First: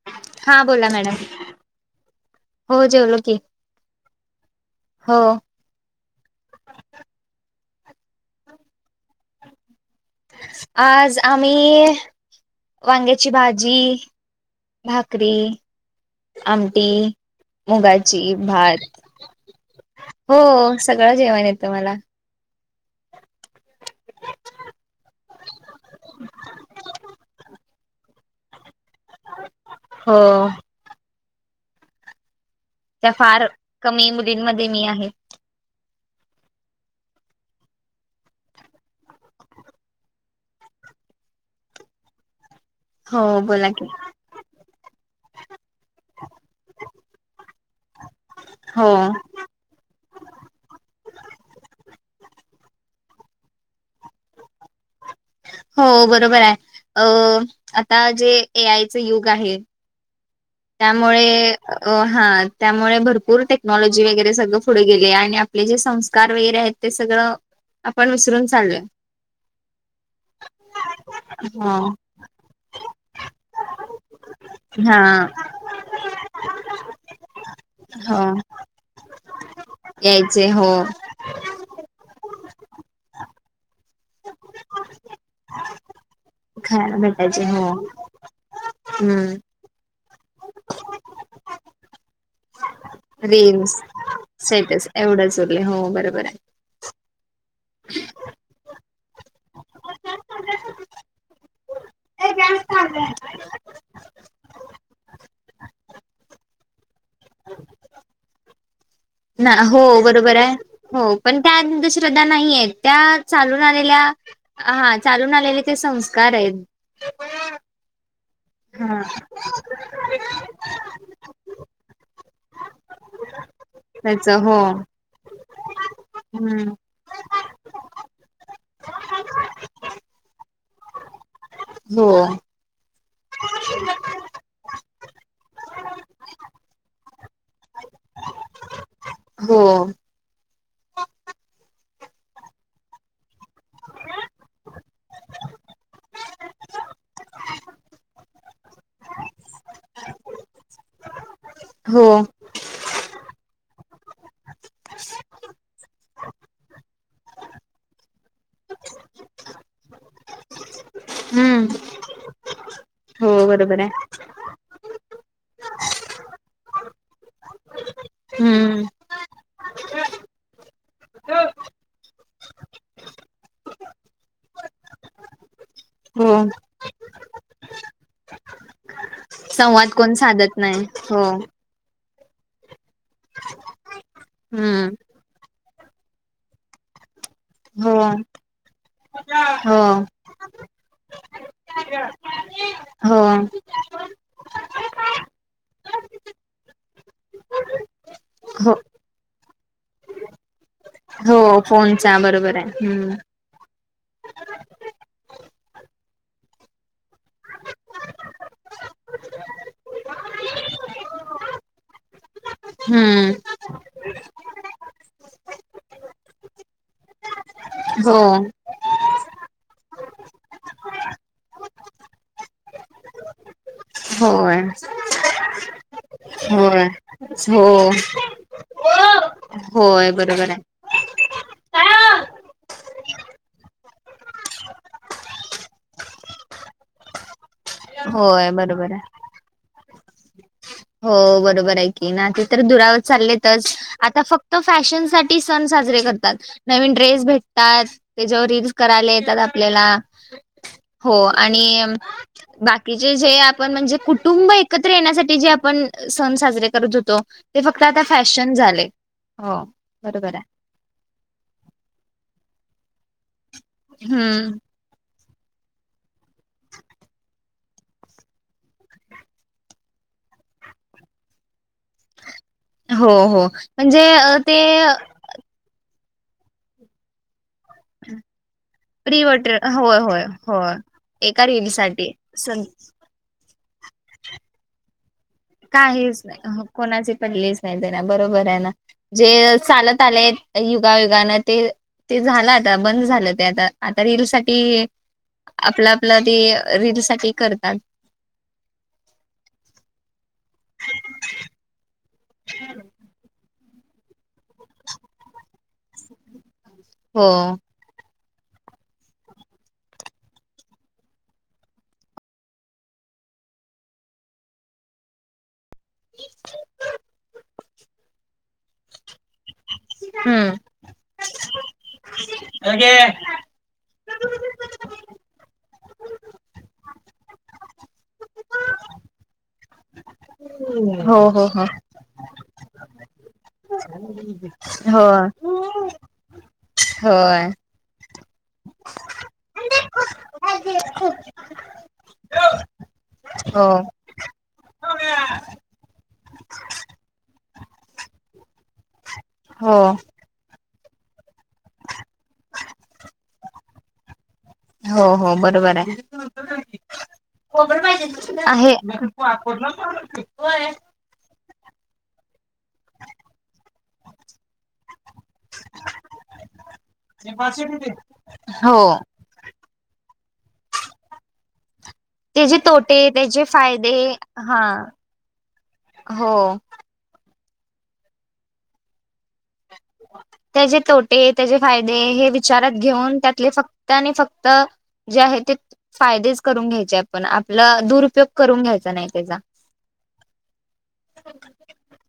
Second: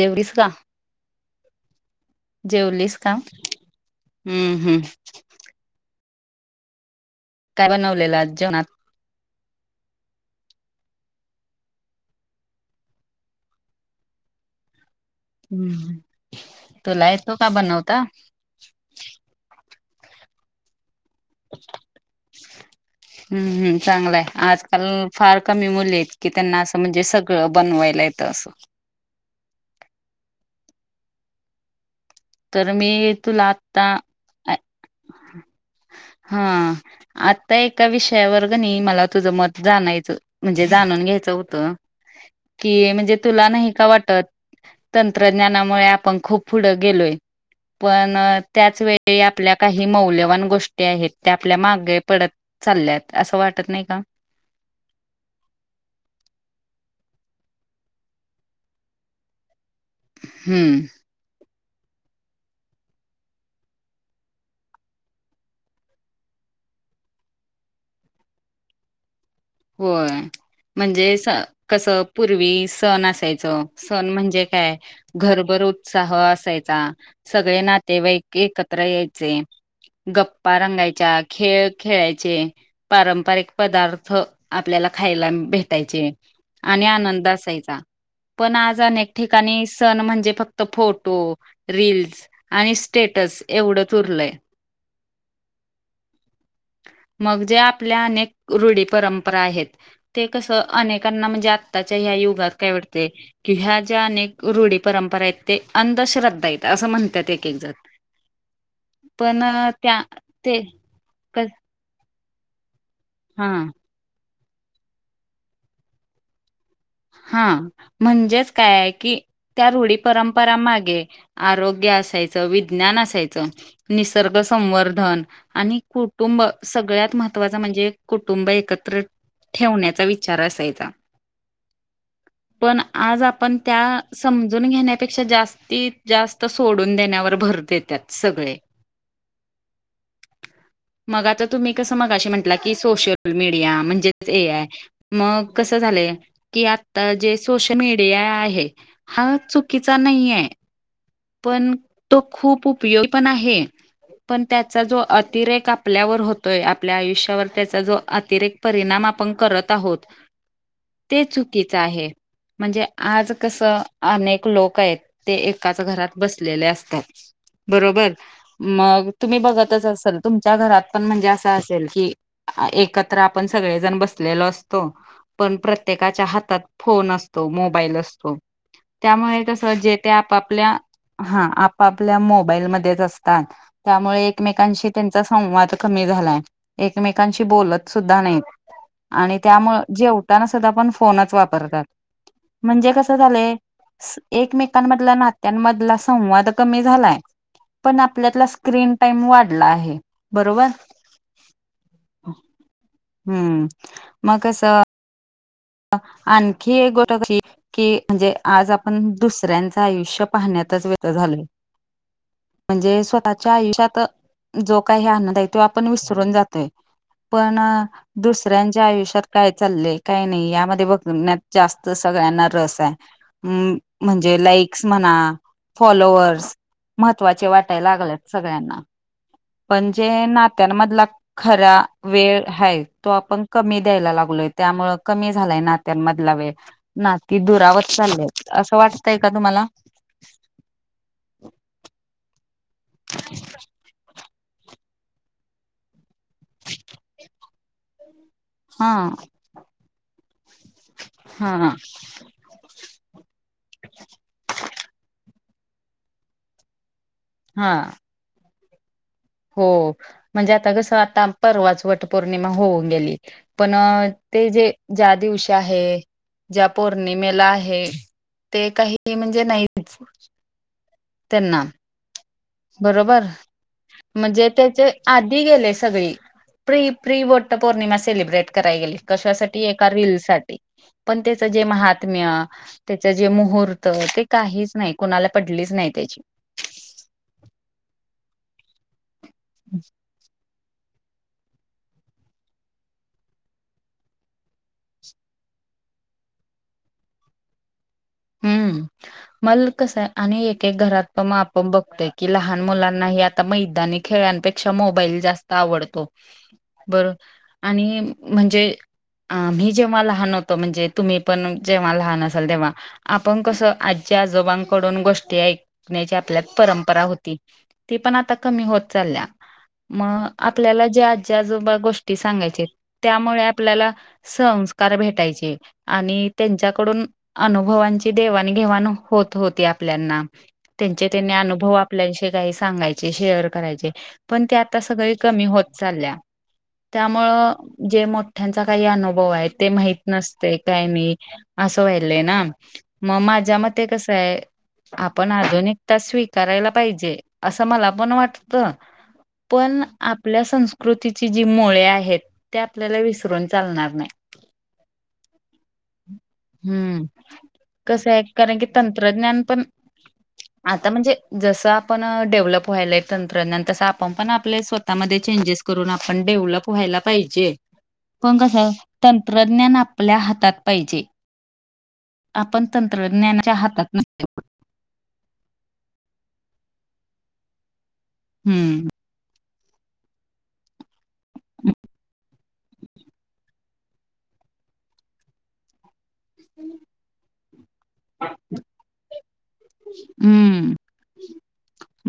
जेवरीस का? हा बोला मॅडम हो जेवलीस का जेवलो की हम्म हम्म हो काय बनवलेलं आज जेवानात. आज आम्ही वांग्याची भाजी भाकरी, हम्म आमटी तुला येतो का बनवता मुगाची. भात हो सगळं जेवाण येतं मला [unintelligible] हम्म हम्म चांगलाय आजकाल फार कमी मुले आहेत की त्यांना असं म्हणजे सगळं बनवायला येत येत अस. हो तर त्या मी तुला फार आत्ता कमी मुलींमध्ये मी आहे हा आता एका विषयावर ग नाही मला तुझं मत जाणायचं म्हणजे जाणून घ्यायचं होतं. [unintelligible] कि म्हणजे हो तुला बोला नाही की का वाटत तंत्रज्ञानामुळे आपण खूप पुढं गेलोय. पण त्याच हो वेळी आपल्या काही मौल्यवान गोष्टी आहेत त्या आपल्या मागे पडत चालल्यात असं वाटत नाही का? हो बरोबर आहे अ आता जे ए आय चं युग आहे हम्म मुळे हा त्यामुळे भरपूर टेक्नॉलॉजी वगैरे सगळं पुढे गेले आणि आपले जे संस्कार वगैरे आहेत ते सगळं आपण विसरून चाललोय. होय म्हणजे स कसं पूर्वी सण असायचं सण म्हणजे काय हा घरभर उत्साह असायचा सगळे नात तेव्हा हो एक एकत्र यायचे यायचे गप्पा हो रंगायच्या खेळ खेळायचे, पारंपरिक पदार्थ आपल्याला खायला भेटायचे आणि खायला आनंद भेटायचे हो असायचा. पण आज अनेक हम्म ठिकाणी सण म्हणजे फक्त फोटो, रिल्स आणि स्टेटस रील्स एवढंच उरलंय. स्टेटस एवढंच उरले हो बरोबर आहे मग जे आपल्या अनेक रूढी परम परा ते कस अनेकांना म्हणजे आताच्या ह्या युगात काय वाटतेयं किं ह्या ज्या अनेक रूढी परंपरा आहेत ते अंधश्रद्धा आहेत असं म्हणत त्यात एक एक जण. पण ना हो त्या बरोबर आहे. ते हो पण क त्या अंतश्रद्धा नाही आहेत त्या हा चालून आलेल्या हा चालून आलेले ते संस्कार आहेत. हा म्हणजेच काय आहे हा की त्या रूढी परंपरा मागे आरोग्य असायचं, विज्ञान असायचं, त्याच निसर्ग हो संवर्धन आणि कुटुंब हम्म सगळ्यात महत्त्वाचं म्हणजे कुटुंब एकत्र ठेवण्याचा विचार असायचा. हो पण आज आपण त्या समजून घेण्यापेक्षा जास्त ती जास्त सोडून देण्यावर भर देतात सगळे हो मग आता तुम्ही कस मग म्हटला की सोशल मीडिया म्हणजेच ए आय मग कसं झालंय कि आता जे सोश- मीडिया आहे हा चुकीचा नाही आहे. पण हो तो खूप उपयो- पण आहे. पण त्याचा जो अतिरेक आपल्यावर होतोय आपल्या आयुष्यावर त्याचा जो अतिरेक परिणाम आपण करत आहोत, ते हम्म चुकीचं आहे. म्हणजे हो आज कसं बरोबर आहे अनेक लोक आहेत ते एकाच घरात बसलेले असतात बरोबर हम्म मग तुम्ही बघतच असाल, तुमच्या घरात पण म्हणजे असं असेल की एकत्र आपण सगळेजण बसलेलो असतो. पण प्र त्येकाच्या हो हातात फोन असतो. मोबाईल असतो. त्यामुळे कस संवाद जे तेे कोण साधत आपापल्या नाही हो हा, आपापल्या मोबाईलमध्येच असतात. त्यामुळे हम्म एकमेकांशी चा संवाद कमी झालाय एकमेकांशी बोलत हो सुद्धा नाही. आणि हो त्यामुळं जेवताना सुद्धा आपण फोनच वापरतात. म्हणजे कसं हो झालंय एकमेकांमधला नात्यांनमधला संवाद कमी झालाय पण आपल्यातला हो स्क्रीन टाइम वाढला आहे. बरोबर? हो फोनचा बरोबर आहे हम्म म कसं आणखी एक गोट कशी की म्हणजे आज आपण दुसऱ्यांचं आयुष्य पाहण्यातच वेळ घाल म्हणजे हम्म स्वतःच्या आयुष्यात जो काही आनंद आहे तो आपण विसरून जातोय पण हो दुसऱ्यां ज्या आयुष्यात काय चाललय, काय नाही यामध्ये बघण्यात जास्त सगळ्यांना रस आहे. हम. म्हणजे होय लाईक्स म्हणा, फॉलोवर्स होय महत्वाचे हो वाटाय लागले. सगळ्यांना, पण होय जे बरोबर आहे नात्यांनमधला खरा वेळ हाय तो आपण कमी द्यायला लागलोय, त्यामुळं कमी झालाय नात्यांनमधला वेळ नाती दुरावत चालली होय असं बरोबर आहे वाटतंय का तुम्हाला? हो बरोबर आहे की, नाते तर दुरावर चाललेतच आता फक्त फॅशन साठी सण साजरे करतात. नवीन ड्रेस भेटतात त्याच्यावर रिल्स हा करायले येता जात प्लेला हो आणि हा बाकीचे जे आपण म्हणजे कुटुंब एकत्र येण्यासाठी जे आप पण सण साजरे करत होतो ते हा फक्त आता फॅशन झाले. हो. बरोबर आहे. म्हणजे आता कसं आता परवाच वट पौर्णिमा होऊन गेली. पण ते हम्म जे ज्या दिवशी आहे ज्या पौर्णिमेला आहे ते काही ते म्हणजे नाहीच. त्यांना हो बरोबर, हो म्हणजे अ, म्हणजे ते त्याचे आधी गेले सगळी. प्रि प्रि वट्ट पौर्णिमा सेलिब्रेट कराय गेली. प्रिवटर कशासाठी? एका होय होय रीलसाठी. होय. पण त्याच एका जे रील साठी महात्म्य सं- त्याच जे मुहूर्त ते काहीच नाही कूणाला पडली काहीच नाही कोणाची पडलीच नाही त्यांना बरोबर आहे ना जे चालत आले युगायुगान ते ते झालं आता बंद झालं ते आता आता रील साठी आपलं आपलं ते रीलसाठी करतात. हम्म, मल कस आहे आणि एक एक घरात प माप बघतय. कि लहान मुलांनाही आता मैदानी खेळांनपेक्षा मोबाईल जास्त आवडतो. बरं हो आणि म्हणजे आम्ही जेव्हा लहान होतो, म्हणजे तुम्ही पण जेव्हा लहान असाल तेव्हा आपण कसं आजी आजोबांकडून गोष्टी ऐकण्याची आपल्यात परंपरा होती. ती पण आता कमी होत चाल्ल्या. म हम्म आपल्याला जे आजी आजोबा गोष्टी सांगायचेत त्यामुळे आ पल्या संस्कार भेटायचे आणि त्यांच्याकडून अनुभवा ची देवाण घेवाण होत होती आपल्यांना त्यांचे हो तेन हो हो अनुभव आ पल्यांशी काही सांगायचे शेअर करायचे. पण ते आता सगळी हो. कमी होत चाल्ल्या होय त्यामुळं जे मोठ्यांचा काही अनुभव आहे ते माहीत नसतय काही नाही असं व्हायलंय ना. म माझ्या हो मते कसाय आपण आजुन एक तास स्वीकारायला पाहिजे असं मला पण वाटत. हो पण आपल्या संस्कृतीची जी मुळे आहेत ते आपल्याला विसरून चालणार नाही. हो -हो बरोबर हाय हम्म. कसं [inaudible] [inaudible] कारण की आहे [inaudible] तंत्रज्ञान पण आता म्हणजे जसं आपण डेव्हलप व्हायलय तंत्रज्ञान तस आपण पण आपले स्वतःमध्ये चेंजेस करून आपण डेव्हलप व्हायला पाहिजे. पण कसं हो तंत्रज्ञान आपल्या हातात पाहिजे. तेजे आपण तोटे त्याचे तंत्रज्ञानाच्या हातात फायदे नसते. हा, हो. हम्म त्याजे तोटे त्याजे फायदे हे विचारात घेऊन त्यातले फक्त आणि फक्त जे आहे ते फायदेच करून घ्यायचेय पण आपला दुरुपयोग करून घ्यायचा नाही तेजा. हम्म,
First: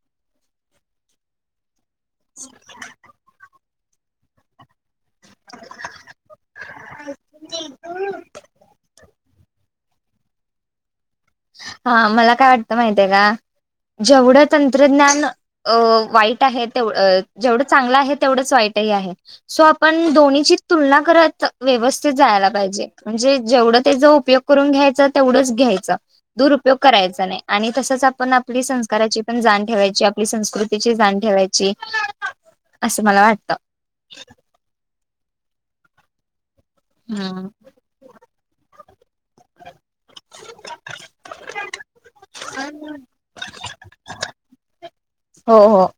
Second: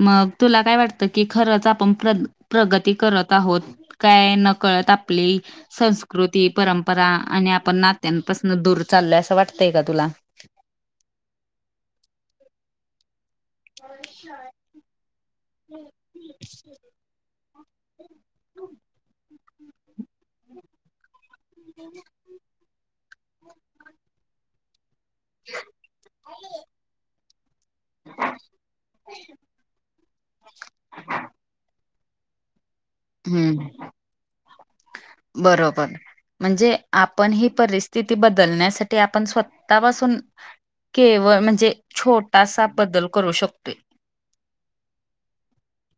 मग तुला काय वाटत कि खरंच आपण प्रद- प्रगती करत आहोत काय नकळत आप पली संस्कृती परंपरा आणि आपण नात्यांपासून दूर चालोय असं वाट तय का तुला? हा मला काय वाटतं माहतीय आहे का, जेवढं तंत्रज्ञान अ वाईट आहे तेव -जेवढं चांगलं आहे तेवढंच वाईटही आहे. सो आपण दोन्हीची तुलना करत व्यवस्थित जायाला पाहिजे. म्हणजे जेवढं त्याचा उपयोग करून घ्यायचा तेवढंच घ्यायचा. दुरुपयोग करायचा नाही आणि तसच आपण आपली संस्काराची पण जाण ठेवायची आपली संस्कृतीची जाण ठेवा ची [inaudible] हम्म बरोबर म्हणजे आपण ही हम्म. परिस्थि तिथी बदलण्यासा ठी आपण स्वतःपासून केवळ म्हणजे छोटासा बदल करू शकतोय. हो- हो.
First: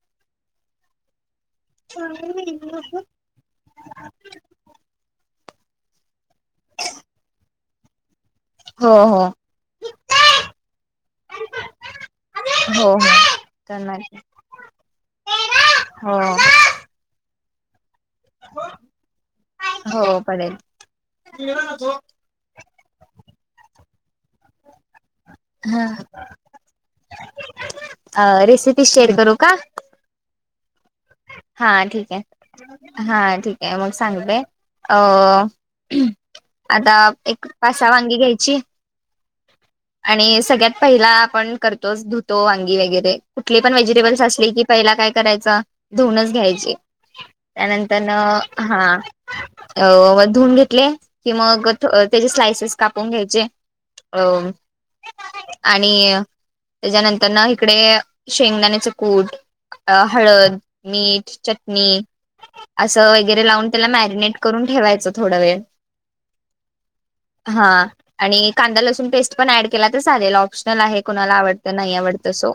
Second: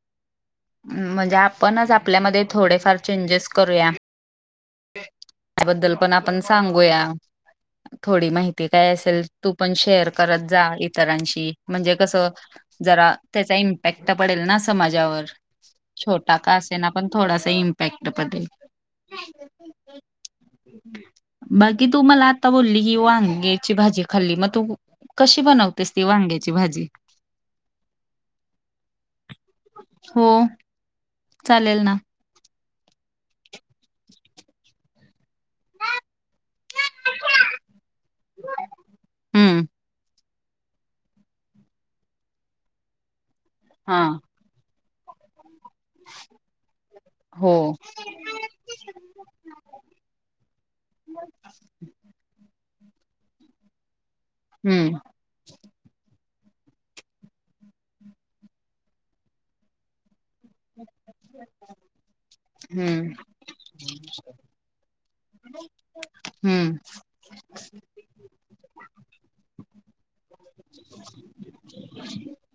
म्हणजे आपणच आपल्यामध्ये थोडेफार चेंजेस करूया. त्याबद्दल पण आपण सांगूया थोडी माहि ते हो काय हो असेल तू पण शेअर करत जा इतरांशी म्हणजे कसं, हो जरा त्याचा इम्पॅक्ट पडेल ना समाजावर हो. छोटा का असेना पण थोडासा इम्पॅक्ट पदेल. [inaudible] हो पडेल बाकी तू [inaudible] मला आता बोल्ली की वांग्याची भाजी खाल्ली मग तू कशी हा बनवतेस ती वांग्याची भाजी? रेसिपी शेअर करू का [inaudible] हो. हा चालेल ना ठीक आहे- हा ठीक आहे मग सांगते अ [inaudible] आता एक पासा वांगी घ्यायची. हम्म आणि सगळ्यात पहिला आपण करतोच धुतो वांगी वगैरे कुठले पण हा व्हेजिटेबल्स असले की. पहिला काय करायचा धुनच घ्यायची हो त्यानंतर न हा. अ व धुून घेतले की मग त्याचे स्लायसेस कापून घ्यायचे. [unintelligible] हम्म आणि. त्याच्यानंतर ना इकडे शेंगदाण्याचं कूट हळद. मीठ चटणी. असं हम्म वगैरे लावून त्याला मॅरिनेट करून ठेवायचं थोडा वेळ. हम्म. हा आणि कांदा ल - पेस्ट पण ऍड केला तर चालेल ऑप्शनल आहे कोुणाला आवडत नाही आवडतं सो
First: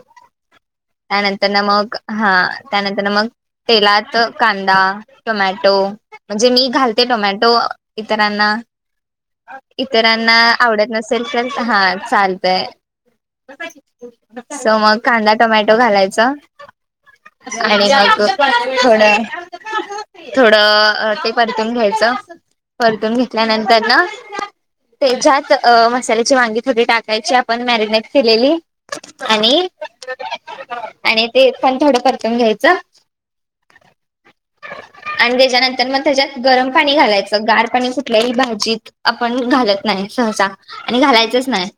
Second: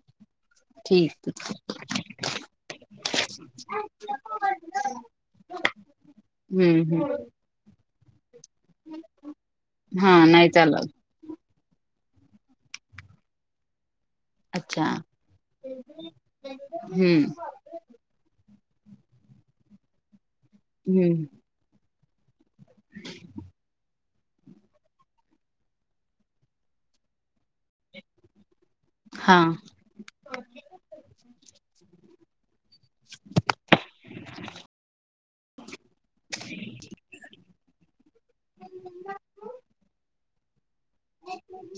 ठीक त्यानंतर ना मग हा त्यानंतर ना मग. तेलात कांदा टोमॅटो म्हणजे मी हम्म घालते हम्म टोमॅटो. इतरांना हा इतरांना नाही चालत आवडत नस सेल्फ सेल् हा चालतय. स अच्छा मग कांदा टोमॅटो घालायचा. हम्म आणि मग थोड थोडं हम्म ते पण. ून घ्यायच परतून घेतल्यानंतर तेच्यात. मसाल्याची वांगी थोडी टाकायची आपण मॅरिनेट केलेली. हा आणि आणि ते पण थोडं परतवून घ्यायचं. [unintelligible] आणि त्याच्यानंतर मग त्याच्यात गरम पाणी घालायचं गार पाणी सुटले ह भाजीत. आपण घालत. नाही सहसा आणि घालायचच नाही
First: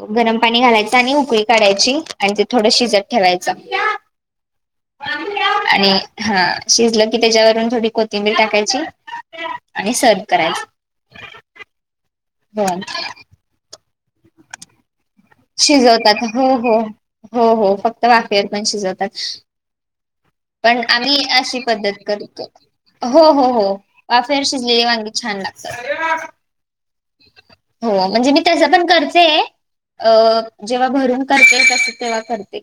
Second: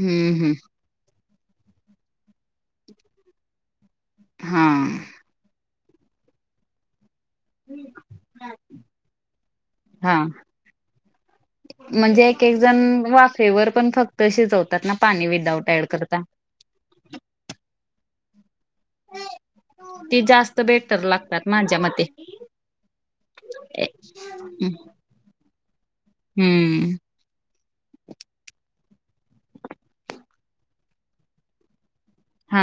हम्म गरम हम्म पाणी घालायचं आणि उकळी. करायची आणि ते थोडं शिजत ठेवायचं हा आणि हा शिजलं की त्याच्यावरून थोडी कोथिंबीर टाकायची आणि हा सर्व करायची. म्हणजे एक एक जण हो वाफेवर पण फक्त शिजवतात ना पाणी वि शिजवतात हो हो हो हो फक्त वाफेवर पण शिजवतात. ती जास्त. पण बेटर आम्ही लागतात अशी माझ्या पद्धत मते करतो. हो हो हो वाफेर शिजलेली वांगी छान लागतात. हम्म. हो म्हणजे मी तस पण करतेय अ जेव्हा भरून करतेय तस. हा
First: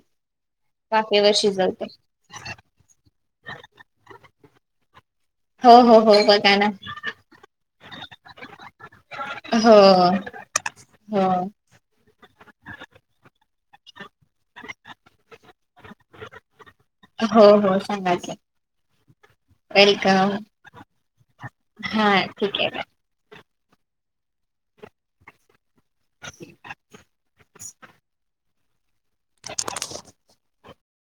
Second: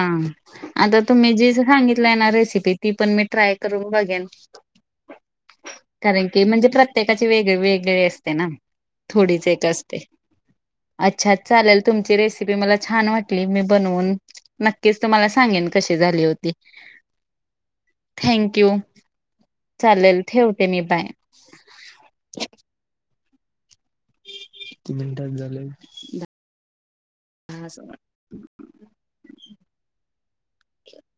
आता तुम्ही जी शिजवते. सांगितलंय ना रेसिपी ती पण मी ट्राय करून बघेन. हो हो हो कारण की बघा म्हणजे ना. प्रत्येकाची वेग वेगळी असते ना. थोडीच एक हो असते अच्छा हो. चालेल. तुमची रेसिपी मला छान वाटली मी बनवून. नक्कीच तुम्हाला सांगेन कशी झाली होती. हो हो सांगायचं. थँंक यू चालेल वेलकम. ठेवते मी बाय. हा ठीक आहे ना. कि मिनटास झाले. [inaudible]